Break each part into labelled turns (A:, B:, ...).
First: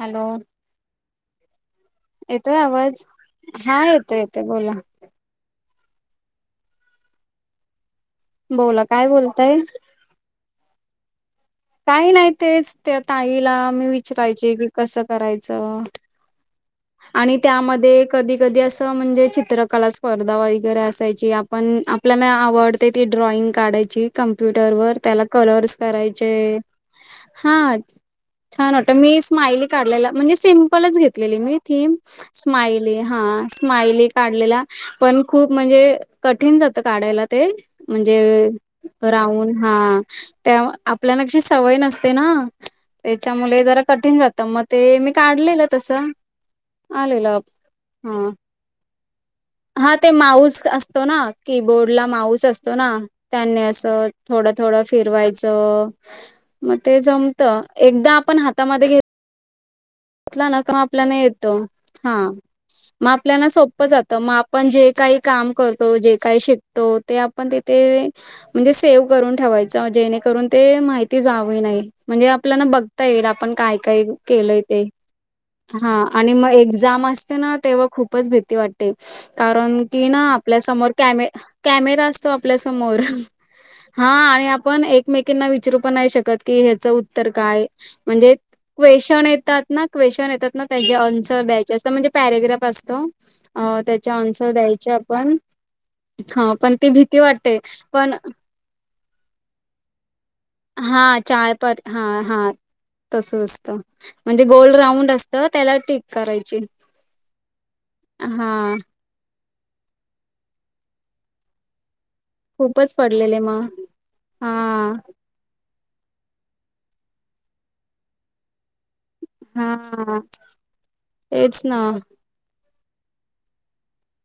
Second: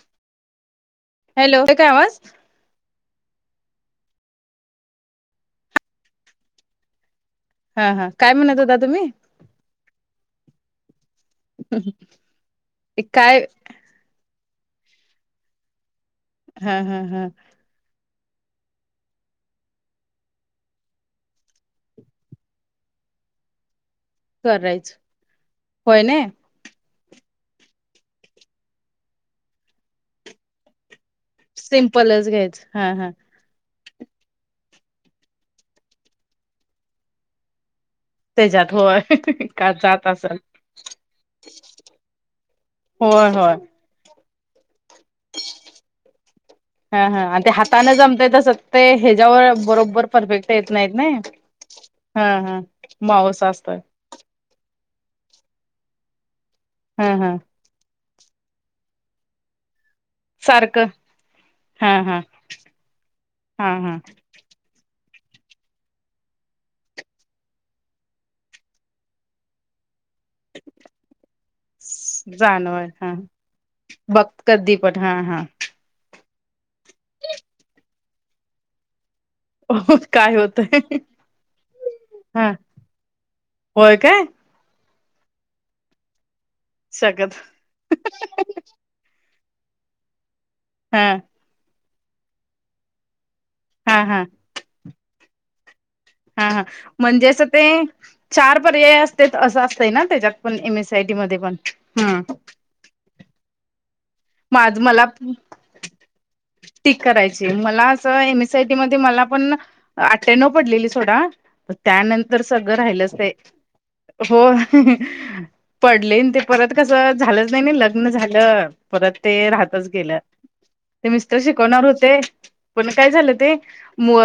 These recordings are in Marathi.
A: हॅलो
B: हॅलो हाय काय आवाज
A: येतोय आवाज हा येतोय येतोय बोला
B: हा हा काय म
A: बोला काय बोलताय काही नाही तेच त्या
B: ते काय
A: ताईला मी विचारयचे की कसं करायचं.
B: हा हा हा
A: आणि त्यामध्ये एक कधी कधी असं म्हणजे चित्रकला स्पर्धा वगैरे असायची आपण आपल्याना आवड ते ती ड्रॉइंग काढायची कम्प्युटर
B: करायच
A: वर त्याला कलर्स
B: होय
A: कराय
B: ना
A: हे हा छान वाटत मी स्मायली काढलेला म्हणजे सिमपलच घेत घेतलेली मि थीम स्मायली हा स्मायली काढलेला पण खूप म्हणजे कठीण जातं काढायला ते म्हणजे
B: त्याच्यात होय
A: राऊड
B: का
A: हा
B: जात असल
A: त्या म आप आपल्याना कशी सवय नसते ना
B: होय होय
A: त्याच्यामुले जरा कठीण जात मग ते मी काढलेलं तसं
B: हा हा
A: आलेलं
B: आणि ते हाताने जमतय
A: हा
B: तस ते ह्याच्यावर बरोबर परफेक्ट येत नाहीत नय
A: कीबोर्ड ला माऊस असतो ना त्यांनी
B: असतोय
A: असं थोडं थोडं फिरवायचं. म ते
B: हा हा
A: जमत एकदा आपण हातामध्ये घेत ला न का
B: सारखं
A: आपल्याला येत हा मग आपल्याला
B: हा
A: सोप
B: हा
A: जात म आप पण जे काही काम करतो जे काही शिकतो ते आपण तिथे म्हणजे सेव करून ठेवायचं जेणे करून ते माहिती जावें नाही म्हणजे आपल्याला
B: जाणवल
A: बघता
B: हा
A: येईल आपण काय काय
B: बघ
A: केलंय
B: कधी
A: ते
B: पण हा हा
A: हा आणि मग एक्झाम असते ना तेव्हा खूपच भीती वाट ते कारण की ना
B: काय
A: आपल्यासमोर
B: होतय
A: कॅमे कॅमेरा असतो
B: हा
A: आपल्यासमोर
B: होय
A: हा
B: काय
A: आणि आपण एक एकमेंकीना विचरू पण नाही शकत की ह्याचं उत्तर
B: शकत
A: काय म्हणजे क्वेशन येतात ना क्वेशन येतात ना त्या
B: हा
A: अन्सर द्यायचे असत म्हणजे पॅरेग्राफ असतो. अ
B: हा
A: त्याच्या
B: हा
A: आन्सर द्यायचे आपण
B: हा हा
A: पण ती भीती
B: म्हणजे असं
A: वाटते.
B: ते
A: पण
B: चार पर्याय असत्यात असं असतंय ना त्याच्यात पण एम एस आय टी
A: हा
B: मध्ये
A: चार
B: पण
A: पर
B: ह
A: हा हा तस असतं म्हणजे गोल
B: माझ मला
A: राऊंड असत त्याला ठीक करायची.
B: टिक करायची मला असं एम एस सी आय
A: हा
B: टी मध्ये मला पण अठ्ठयाण्णव पडलेली सोडा त्यानंतर सगळं
A: खूपच
B: राहिलच ते
A: पडलेले मग
B: हो
A: हा
B: पडले ते परत कसं झालंच नाही ना लग्न झालं. परत ते
A: हा
B: राहतच गेलं ते मिस्टर
A: तेच ना
B: शिकवणार होते पण काय झालं ते म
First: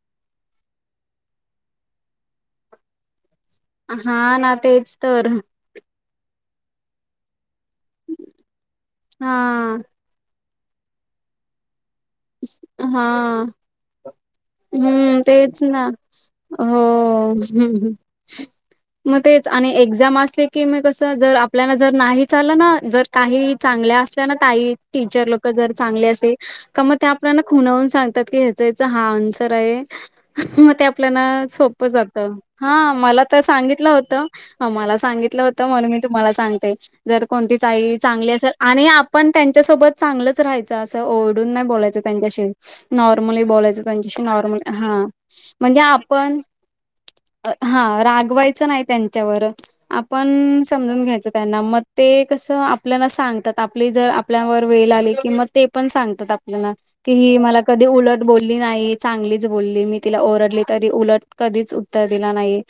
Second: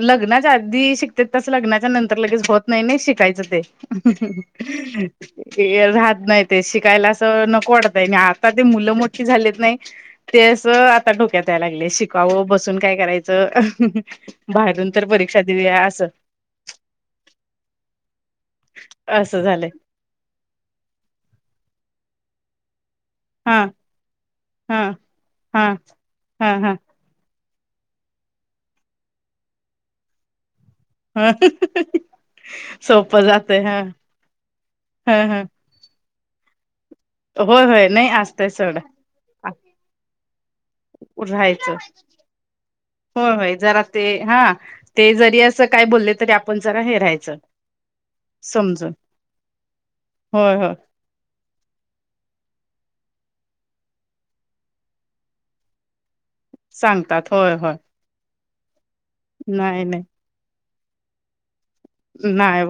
B: लग्नाच्या आधी शिकतेत तस लग्नाच्या नंतर लगेच होत नाही ना शिकायचं ते
A: हा ना तेच तर
B: [unintelligible] ते राहत नाही ते शिकायला असं नको वाटतय नी आता ते मुलं मोठी
A: हा
B: झालेत नाय ते असं आता डोक्यात यायला लागलय शिक का हो बसून काय
A: हा
B: करायचं बाहेरून तर
A: हम्म
B: परीक्षा
A: तेच
B: देऊया
A: ना
B: असं
A: हो हं मग
B: असं
A: तेच
B: झालंय
A: आणि एक एक्साम असले की म कस जर आपल्याना जर नाहीच आलं ना जर काही
B: हा
A: चांगल्या असल्या ना काही
B: हा
A: टीचर लोक
B: हा
A: जर चांगले असेल
B: हा हा
A: म ते आपल्याला खुनवून सांगतात की ह्याच ह्याच हा आन्सर आहे मग ते
B: ह
A: आपल्यान सोप जात हा
B: सोपं
A: मला तर
B: जातय हा
A: सांगितलं होत मला
B: ह ह
A: सांगितलं होत त म्हणून मी तुम्हाला सांगते, जर
B: होय
A: कोणतीच
B: होय
A: आई
B: नाही
A: चांगली
B: असतय
A: असेल
B: सोडं
A: आणि आ पण त्यांच्यासोबत चांगलंच राहायचं असं ओ
B: राहायचं
A: बोलायचं त्यांच्याशी,
B: होय
A: नॉर्मली
B: होय जरा
A: बोलायचं
B: ते
A: त्यांच्याशी
B: हा
A: नॉर्म हा
B: ते जरी असं
A: म्हणजे
B: काय बोलले तरी
A: आपण
B: जरा हे राहायचं
A: हा रागवायचं नाही
B: समजून
A: त्यांच्यावर,
B: होय
A: आपण
B: होय
A: सम जुन घ्यायच त्यांना मग ते कसं आपल्याला सांगतात, आपली जर आपल्यावर वेळ आली कि मग ते पण सांग तात आपल्याला, की
B: सांगतात
A: ही
B: होय
A: मला
B: होय
A: कधी उलट बोलली नाही चांगलीच
B: नाही
A: बोलली मी
B: नाही
A: तिला ओरडले तरी उलट कधीच उत्तर दिला नाही.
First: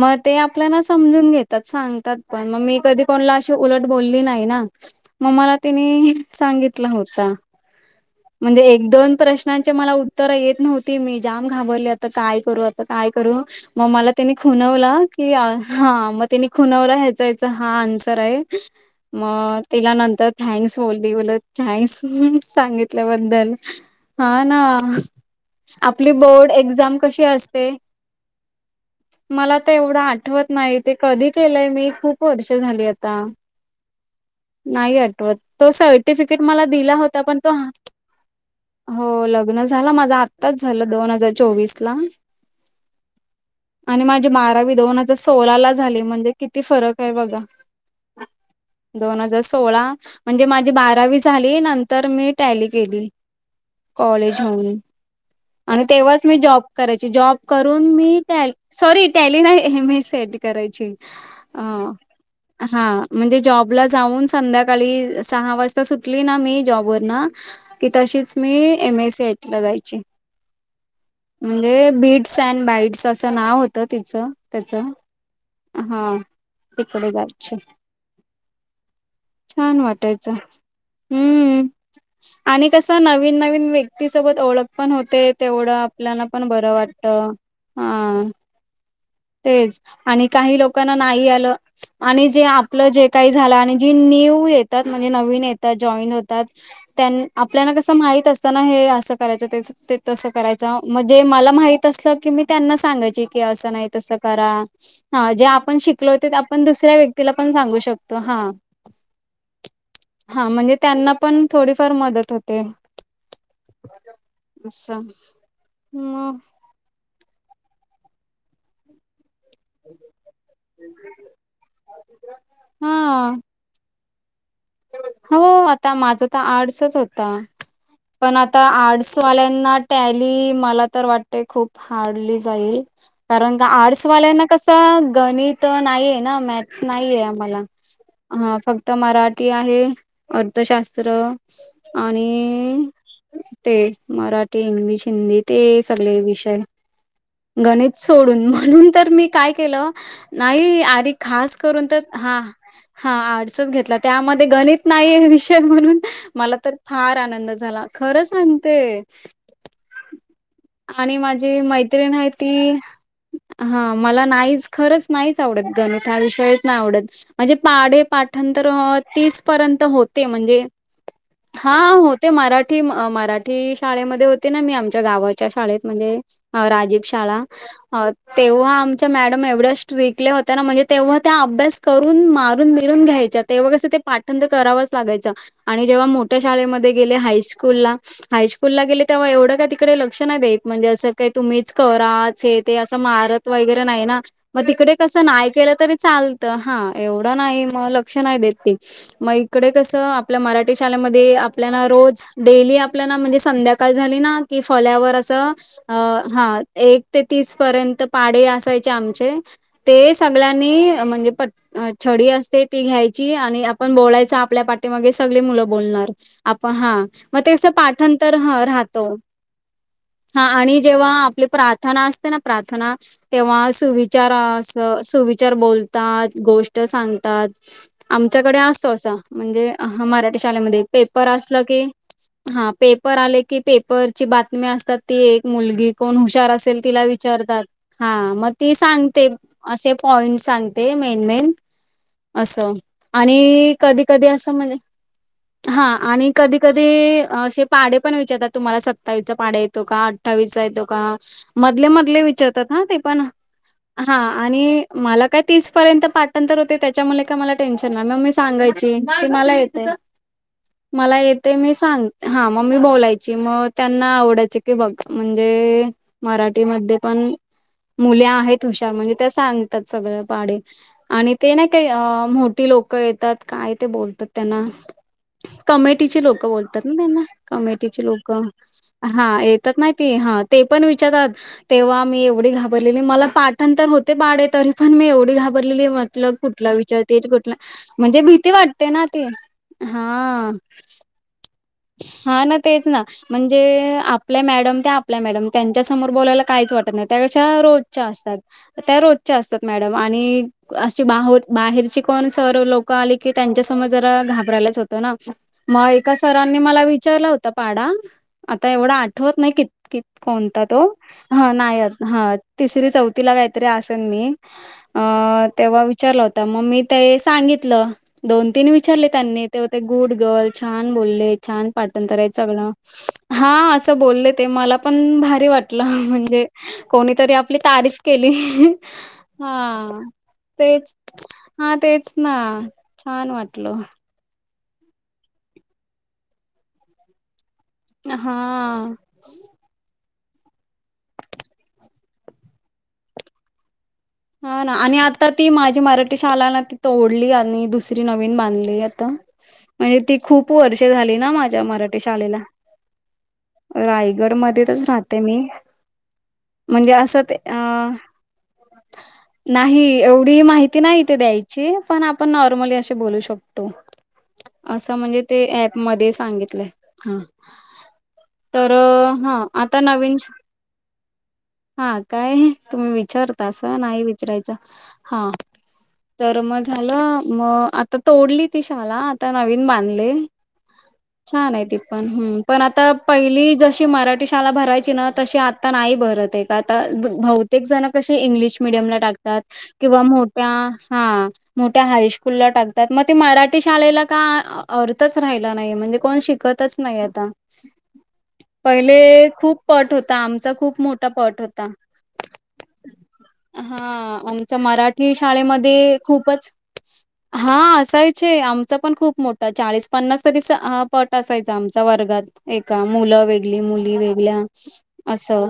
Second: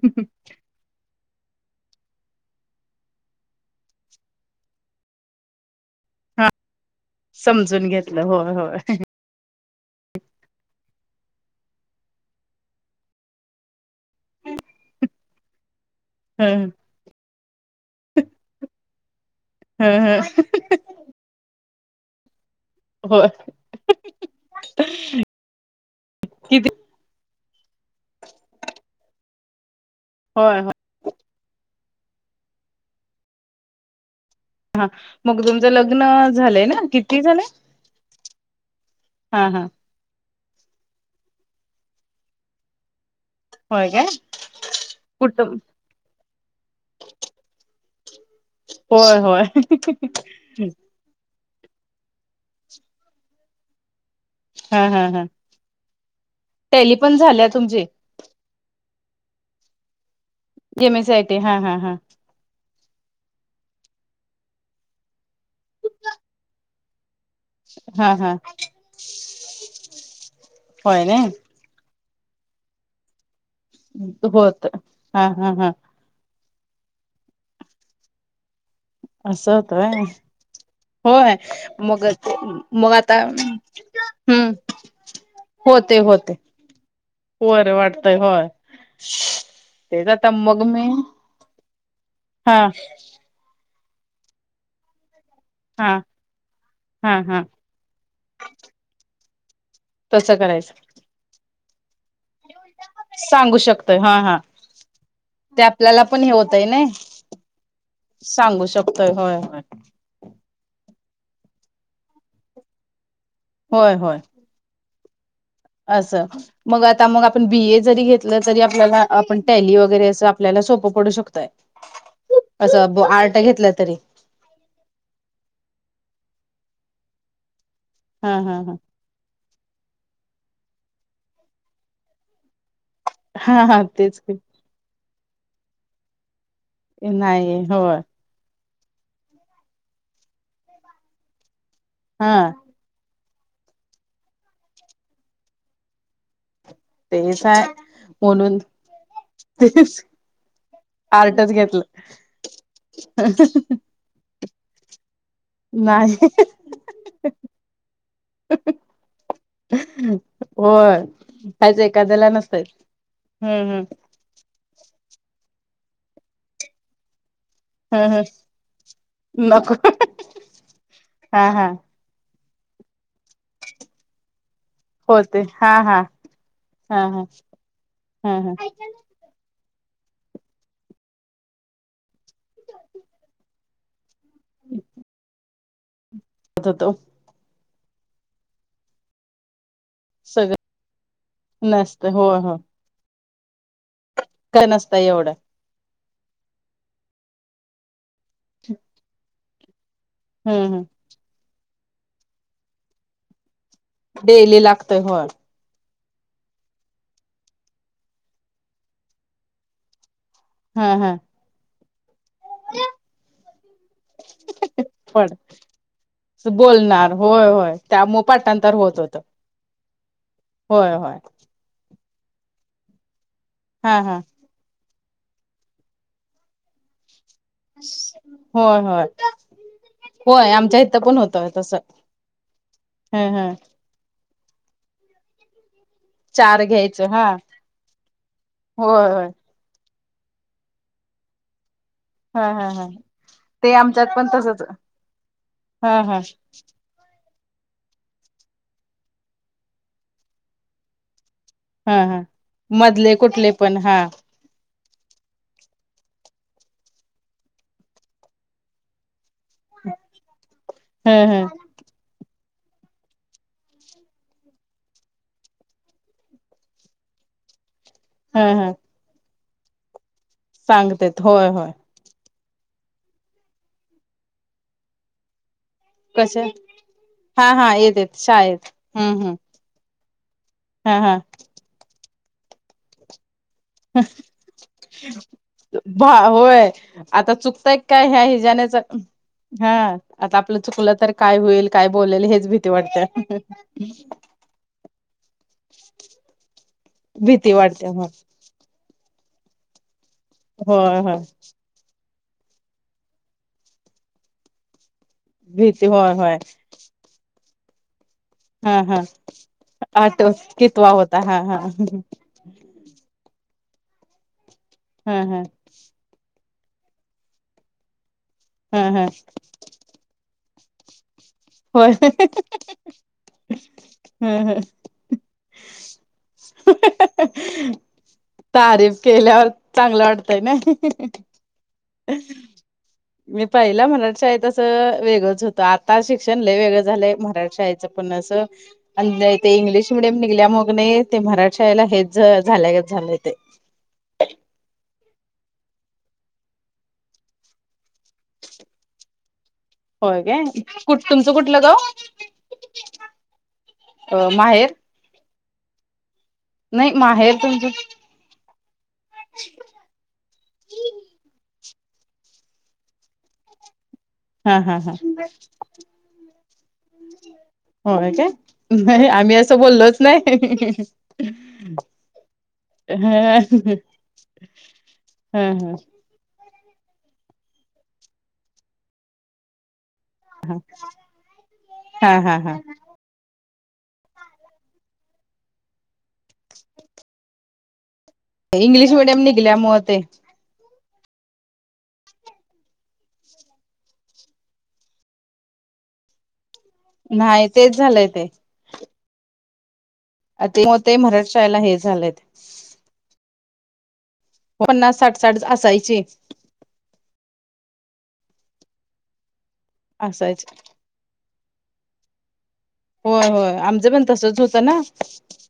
A: मग ते आपल्याला समजून घेत च सांगतात पण, मग मी कधी कोणाला अशी उलट बोलली नाही ना. मग मला तिनी
B: हा
A: सांगितलं होत
B: समजून घेत
A: म्हणजे एक दोन प्रश् श्नचे मला उत्तर येत नव्हती, मी जाम घाबरली आता काय करू आता काय करू? मग मला त्यानी खुनवला, की ह म तिने
B: ह
A: खुनवला ह्याचा ह्याचा हा आन्सर आहे. मग तिला
B: ह
A: नंतर थँक्स बोल मी बोलो थँक्स,
B: हो
A: सांगितल्याबद्दल. हा ना, आपली बोर्ड
B: किती
A: एक्झाम कशी असते? मला तर एवढं आठवत
B: होय होय
A: नाही, ते कधी केलंय मी खूप वर्ष झाली आता. नाही आठवत.
B: मग तुमचं
A: तो
B: लग्न
A: सर्टिफिकेट मला
B: झालंय ना
A: दिला होत
B: किती
A: पण
B: झालंय
A: तो, हो
B: हा हा
A: लग्न झाला माझा आ त्ताच झालं दोन हजार चोवीस ला.
B: होय
A: आणि
B: काय
A: माझी बारावी दोन हजार
B: कुठ
A: सोलाला झाली, म्हणजे किती फरक आहे बघा.
B: होय
A: दोन हजार
B: होय
A: सोळा, म्हणजे माझी बारा रावी झाली. नंतर मी टॅली केली कॉलेज होउन.
B: हा हा हा
A: आणि तेव्हाच मी जॉब
B: टॅली
A: करायची,
B: पण
A: जॉब
B: झाल्या तुमची
A: करून मी ट्या सॉरी टॅली नाही, M S C I T करायची
B: M S C I T हा
A: अ
B: हा हा
A: हा म्हणजे जॉबला जाऊन, संध्याकाळी सहा वाजता सुटली ना मी जॉबवरुन की
B: हा हा
A: तशीच मी, M S C I T ला जायची.
B: होय ना
A: म्हणजे बिट्स अँड बाईट्स अस नाव होतं तिचं
B: होत
A: त्याचं,
B: हा हा
A: हा तिकडे जायची.
B: असं होत
A: छान
B: व्हय
A: वाटायचं.
B: होय
A: हम्म
B: मग ते
A: आणि
B: मग
A: कसं
B: आता
A: नवीन नवीन
B: हम्म
A: व्यक्तीसोबत ओळख पण होते, तेवढं आपल्याला पण बरं वाट
B: बरं वाटतंय होय.
A: तेच, आणि
B: आता
A: काही
B: मग मी
A: लोकांना नाही आलं आणि जे
B: हा
A: आपलं जे काय झाला, आणि जी न्यू येतात म्हणजे नवीन येतात
B: हा
A: जॉईन होतात त्यां
B: हा हा
A: आपल्याला कसं माहित असतं ना, हे असं करायचं ते तसं करायचं म्हणजे मला माहित असत की मी त्यांना सांगायची की
B: सांगू
A: असं नाही
B: शकतोय
A: तसं
B: हा हा
A: करा, हा जे
B: ते
A: आपण
B: आपल्याला
A: शिकलोय
B: पण
A: ते
B: हे
A: आपण
B: होतय ना
A: दुसऱ्या व्यक्तीला पण सांगू शकतो, हा.
B: सांगू शकतोय होय होय
A: हा म्हणजे त्यांना पण थोडीफार मदत होते.
B: होय होय.
A: असं
B: असं,
A: मग
B: मग आता मग आपण बी ए जरी घेतलं तरी आपल्याला आपण टॅली वगैरे असं आपल्याला सोपं पडू शकतंय,
A: हा
B: असं आर्ट घेतलं तरी.
A: हो, आता माझं तर आर्टसच होता,
B: हा
A: पण आता
B: हा ह
A: आर्टस ल्यांना टॅली, मला तर वाटते खूप हार्डली जाईल. कारण
B: हा
A: का
B: हा
A: आर्टस्
B: तेच
A: वाल्यांना कसं गणित नाहीए ना, मॅथस नाहीये
B: नाही
A: आम्हाला
B: होय
A: हा फक्त मराठी ते आहे. अर्थशास्त्र
B: हा
A: आणि ते मराठी, इंग्लिश, हिंदी ते सगळे विषय.
B: तेच आहे
A: गणित सोडून, म्हणून तर मी काय केलं
B: तेच
A: नाही आरे
B: आर्टच
A: खास
B: घेतलं
A: करून तर, हा हा आर्ट्सच घेतला त्यामध्ये गणित नाही वि म्हणून
B: नाही
A: मला तर फार आनंद झाला खरं सांगते!
B: होय
A: आणि माझी
B: काहीच
A: मैत्रिण आहे
B: एखाद्याला नसतय
A: ती
B: हम्म हम्म
A: हा मला नाहीच खरंच नाहीच आवडत गणित हा विषय नाहीच आवडत माझे पाढे
B: हम्म
A: पाठांतर तीस
B: हम्म नको
A: पर्यंत होते म्हणजे, हा! हा होते मराठी मराठी शाळेमध्ये होते ना मी आ च्या
B: होते
A: गावाच्या
B: हा
A: शाळेत
B: हा
A: म्हणजे राजीव
B: हा हा
A: शाळा
B: हा हा
A: तेव्हा मॅडम एवढ ट्रिकली होत्या म्हणजे तेव्हा त्या अभ्यास करून मारून बीरून घ्यायच्या तेव्हा कस पाठांतर करावंच लागायच आणि जेव्हा मोठ्या
B: होतो
A: शाळेमध्ये गेले हायस ला हायस्कूल ला गेले तेव्हा एवढं तीकडे लक्ष नाही
B: सगळं
A: देत म्हणजे असं काही तुम्हीच
B: नसतं हो
A: कराच
B: हो
A: हे ते असं मारत वगैरे नाही ना. मग
B: काय
A: तिकडे
B: नसतं
A: कसं
B: एवढं
A: नाही केलं तरी चालत हा एवढं नाही मग लक्ष नाही देत ते. मग इकडे कसं आपल्या
B: हम्म
A: मराठी
B: हम्
A: शाळेमध्ये आपल्याला रोज डेली आपल्या म्हणजे संध्या का काळ झाली ना की
B: डेली लागतय
A: फळ्यावर
B: होय
A: असं अ हा एक ते तीस पर्यंत पाडे असायचे आमचे! ते
B: हा
A: सगळ्यांनी
B: हा
A: म्हणजे प छडी असते ती घ्यायची आणि बोलायचा आपल्या पाठीमागे
B: पड
A: सगळी मुलं बोलणार. आपण हा,
B: बोलणार
A: मग
B: होय
A: ते कसं
B: होय त्यामुळे
A: पाठांतर राहत.
B: होत होतं
A: हा आणि
B: होय
A: जेव्हा
B: होय
A: आपली प्रार्थना असते ना प्रार्थना तेव्हा
B: हा हा
A: सुविचार सुविचार बोलतात गोष्ट सांगतात आमच्या
B: होय
A: असतो
B: होय
A: अस म्हणजे मराठी
B: होय आमच्या
A: शाळेमध्ये
B: इथं पण
A: पेपर
B: होतं
A: असल
B: तसं
A: की हा पेपर
B: ह
A: आले
B: ह
A: की पेपरची बातमी असतात ती एक मुलगी कोण हुशार
B: चार
A: असेल तिला
B: घ्यायचं हा
A: विचारतात, हा मग ती
B: होय होय
A: सांगते. असे पॉइंट सांगते मेन मेन.
B: हा हा
A: असं.
B: हा! ते
A: आणि कधी
B: आमच्यात
A: कधी
B: पण
A: असं
B: तसच
A: म्हणजे, हा आणि कधी कधी असे पाडे पण विचारतात तुम्हाला सत्तावीस चा पाढा येतो का अठ्ठावीसचा येतो का? मधले
B: हा हा
A: मधले विचारतात हा ते
B: मधले
A: पण
B: कुठले पण
A: हा. आणि मला काय तीस पर्यंत पाटांतर होते त्याच्यामुळे का मला काय टेन्शन नाही मग मी सांगायची की मला येतंय
B: ह
A: मला,
B: ह
A: येतंय मी सांगते. हा मग मी बोलायची मग त्यांना आवडायच की बघा म्हणजे मराठीमध्ये पण मुली
B: ह
A: आहेत
B: ह
A: हुशार म्हणजे त्या सांगतात सगळ पाढे
B: सांगतेत
A: आणि
B: होय
A: ते नाही
B: होय
A: काही मो ठी लोक येतात काय ते बोलतात त्यांना? कमिटीचे
B: कसे
A: लोक बोलतात ना त्यांना
B: हा हा
A: कमिटीचे
B: येतेत
A: लोक
B: शाळेत हम्म
A: हा
B: हम्म
A: येता तात नाय ते, ते पण
B: हा
A: विचार
B: हा
A: तेव्हा मी एवढ घाबरली मला पा ठांतर होते पाढे तरी पण मी एवढी घाबरलेली
B: भा
A: म्हटल
B: होय
A: कुठला विचारतिल
B: आता चुकतय काय
A: म्हणजे
B: ह्या
A: भीती
B: हिजानेच
A: वाटते ना ते,
B: हा आता
A: हा.
B: आपलं चुकलं तर काय होईल काय बोलेल
A: हा
B: हेच
A: ना
B: भीती
A: तेच ना
B: वाटते.
A: म्हणजे आपल्या मॅडम त्या आपल्या मॅडम त्यांच्या समोर बोलायला काहीच वाटत नाही त्या
B: भीती
A: कशा
B: वाटते हो
A: रोजच्या असतात. त्या रोजच्या असतात मॅडम आणि
B: होय
A: अशी
B: होय
A: बाहेरची. कोण सर लोक आली की त्यांच्या समोर जरा घाबरायच होतं ना,
B: भीती
A: मग
B: होय
A: एका
B: होय
A: सरांनी मला विचारला होता पाढा आता
B: हा
A: एवढं
B: हा
A: आठवत नाही क क
B: आठव
A: कोणता तो
B: कितवा होता हा
A: ह
B: हा हा
A: नाहीत तिसरी चौथीला काहीतरी असेन मी. अ
B: हा हा!
A: तेव्हा विचारला होता मग मी ते सांगितलं दोन तीन
B: हा हा
A: विचारले त्यांनी. ते ते गुड गर्ल छान बोलले. छान
B: होय
A: पाठांतर आहे सगळ, हा असं बोलले ते
B: ह
A: मला पण भारी वाटलं म्हणजे कोणीतरी आपली तारीफ केली
B: तारीफ केल्यावर
A: हा
B: चांगलं वाटतय ना
A: तेच.. हा तेच ना छान
B: मी
A: वाटल...
B: पहिला मराठी शाळेत वेगळंच होत आता शिक्षण लय वेगळं झालंय मराठी शाळेचं पण अस...
A: हा.
B: ते इंग्लिश मिडियम निघल्यामुळे मग नाही ते मराठीशाळेला हेच झाल्याच झालंय ते..
A: हा ना आणि आता ती माझी मराठी शालाना ती तोडली आणि दुसरी.... नवीन बांधली आता.... आणि ती
B: होय
A: खूप
B: काय
A: वर्षे
B: कुठ
A: झाली ना
B: तुमचं
A: माझ्या
B: कुठलं गाव
A: मराठी शाळेला...
B: अ
A: रायगड
B: माहेर
A: मध्येच राहते मी म्हणजे
B: नाही
A: असं ते
B: माहेर तुमचं
A: अं..... नाही एवढी माहिती नाही ते द्यायची पण आपण नॉर्मली असे बोलू शकतो....
B: हा हा हा
A: असं म्हणजे ते ऍप मध्ये सांगितलंय ह.....
B: होय का नाही आम्ही असं बोललोच
A: नवीन
B: नाही.....
A: हा काय तुम्ही विचारता अस
B: ह
A: नाही विचरायच हा.... तर मग झालं मग आता तोडली ती शाला आता नवीन बांधली.... छान आहे ते पण
B: हा हा
A: हम्म
B: हा
A: पण आता.... पहिली जशी मराठी शाळा भरायची ना तशी आता नाही भरत आहे का आता बहुतेक जण कशी इंग्लीश... मडियम
B: इंग्लिश
A: ला
B: मिडियम
A: टाकतात
B: निघल्यामुळे ते
A: किंवा मोठ्या हा... मोठ्या हायस्कूलला टाकतात मग ते मराठी शाळेला का अर्थच राहिला नाही म्हणजे कोण शिकत..... च नाही आता
B: तेच झालंय ते
A: पहिले खूप.... पट होता आमचा खूप मोठा पट होता....
B: झालेत...
A: हा आमच
B: पन्नास
A: मराठी
B: साठ साठ
A: शाळेमध्ये
B: असायची
A: खूपच.... हा असा चे आमचा पण खूप मोठा चाळीस पन्नास
B: असायची
A: तरी... पट असायच आमच्या वर्गात... एका मुलं
B: होय होय
A: वेगळी
B: आमचं
A: मुली
B: पण
A: वेगळ्या
B: तसच होत ना
A: असं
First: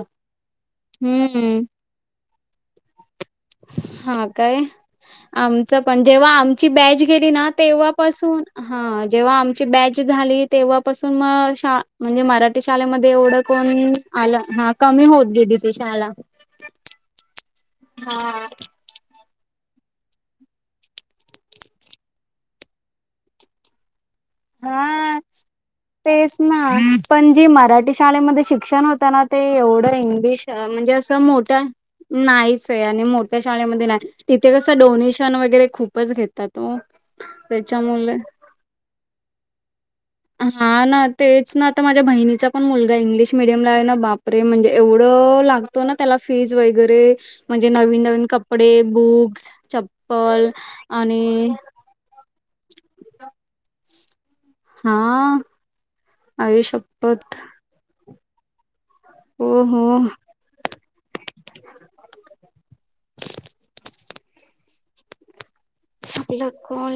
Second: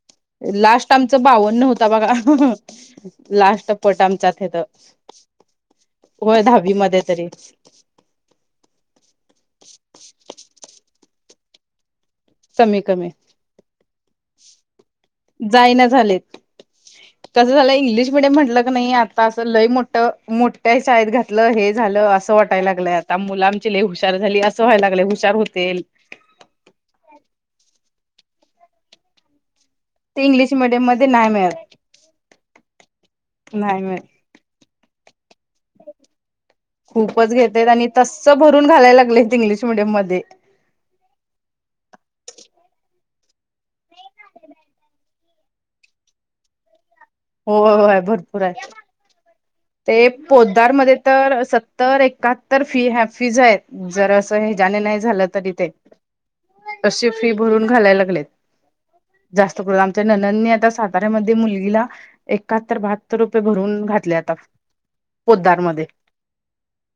B: लास्ट आमच
A: हम्म
B: बावन्न होत... त बघा हा हा....
A: हा काय आमच पण जेव्हा
B: होय
A: आमची
B: दहावी मध्ये
A: बॅच
B: तरी
A: गेली ना तेव्हा.... जेव्हा आमची बच झाली तेव्हाून म म्हणजे... मराठी
B: कमी
A: शाले
B: कमी
A: मध्ये एवढ कोण आल कमी होत... गेली ती
B: जाइना
A: शाळा
B: झालेत कसं झालं इंग्लिश मिीडियम
A: हा
B: म्हटल कनी... आता असं लय मोठ्या शळेत घातलं हे झालं असं वाटायला लागलंय आता आमची मुल लय हुशार झाली.... ं व्हाय लागय
A: हा
B: हुशार होतील...
A: तेच ना पण जी मराठी शाळेमध्ये शिक्षण होत ना.... ते एवढं
B: ते
A: इंग्लिश
B: मिडियम
A: म्हणजे
B: मध्ये
A: असं
B: नाही
A: मोठ्या
B: मिळत
A: नाहीच आहे आणि मोठ्या शाळेमध्ये नाही... तिथे कस डोनेशन वगैरे खूपच घेतात ओ...
B: खुपच घेत आणि
A: त्याच्यामुळे
B: तसं भरून घालायला लागलेत इंग्लिश मिडियम मध्ये.....
A: हा ना तेच ना आता माझ्या बहिणीचा पण मुलगा इंग्लिश मिडियम ला आहे ना बापरे म्हणजे एवढं लागत... तो ना त्याला फीज वगैरे... म्हणजे
B: होय
A: नवीन
B: होय
A: नवीन
B: भरपूर आहे
A: कपडे, बुक्स,
B: ते
A: चप्पल
B: पोद्दारमध्ये
A: आणि.....
B: तर एकाहत्तर फी ह फीज आहे जर असं हजने
A: हा
B: नाही झालं तरी ते.....
A: आई
B: आता शिपाती
A: शपथ
B: भरून घालायला लागलेत
A: हो
B: जास्त करून
A: हो
B: आमच्या ननांनी आता सा..... अरे मध्ये मुलगीला..... एकाहत्तर बहात्तर रुपये भरून घातले आता पोद्दारमध्ये...
A: आपला कोण?......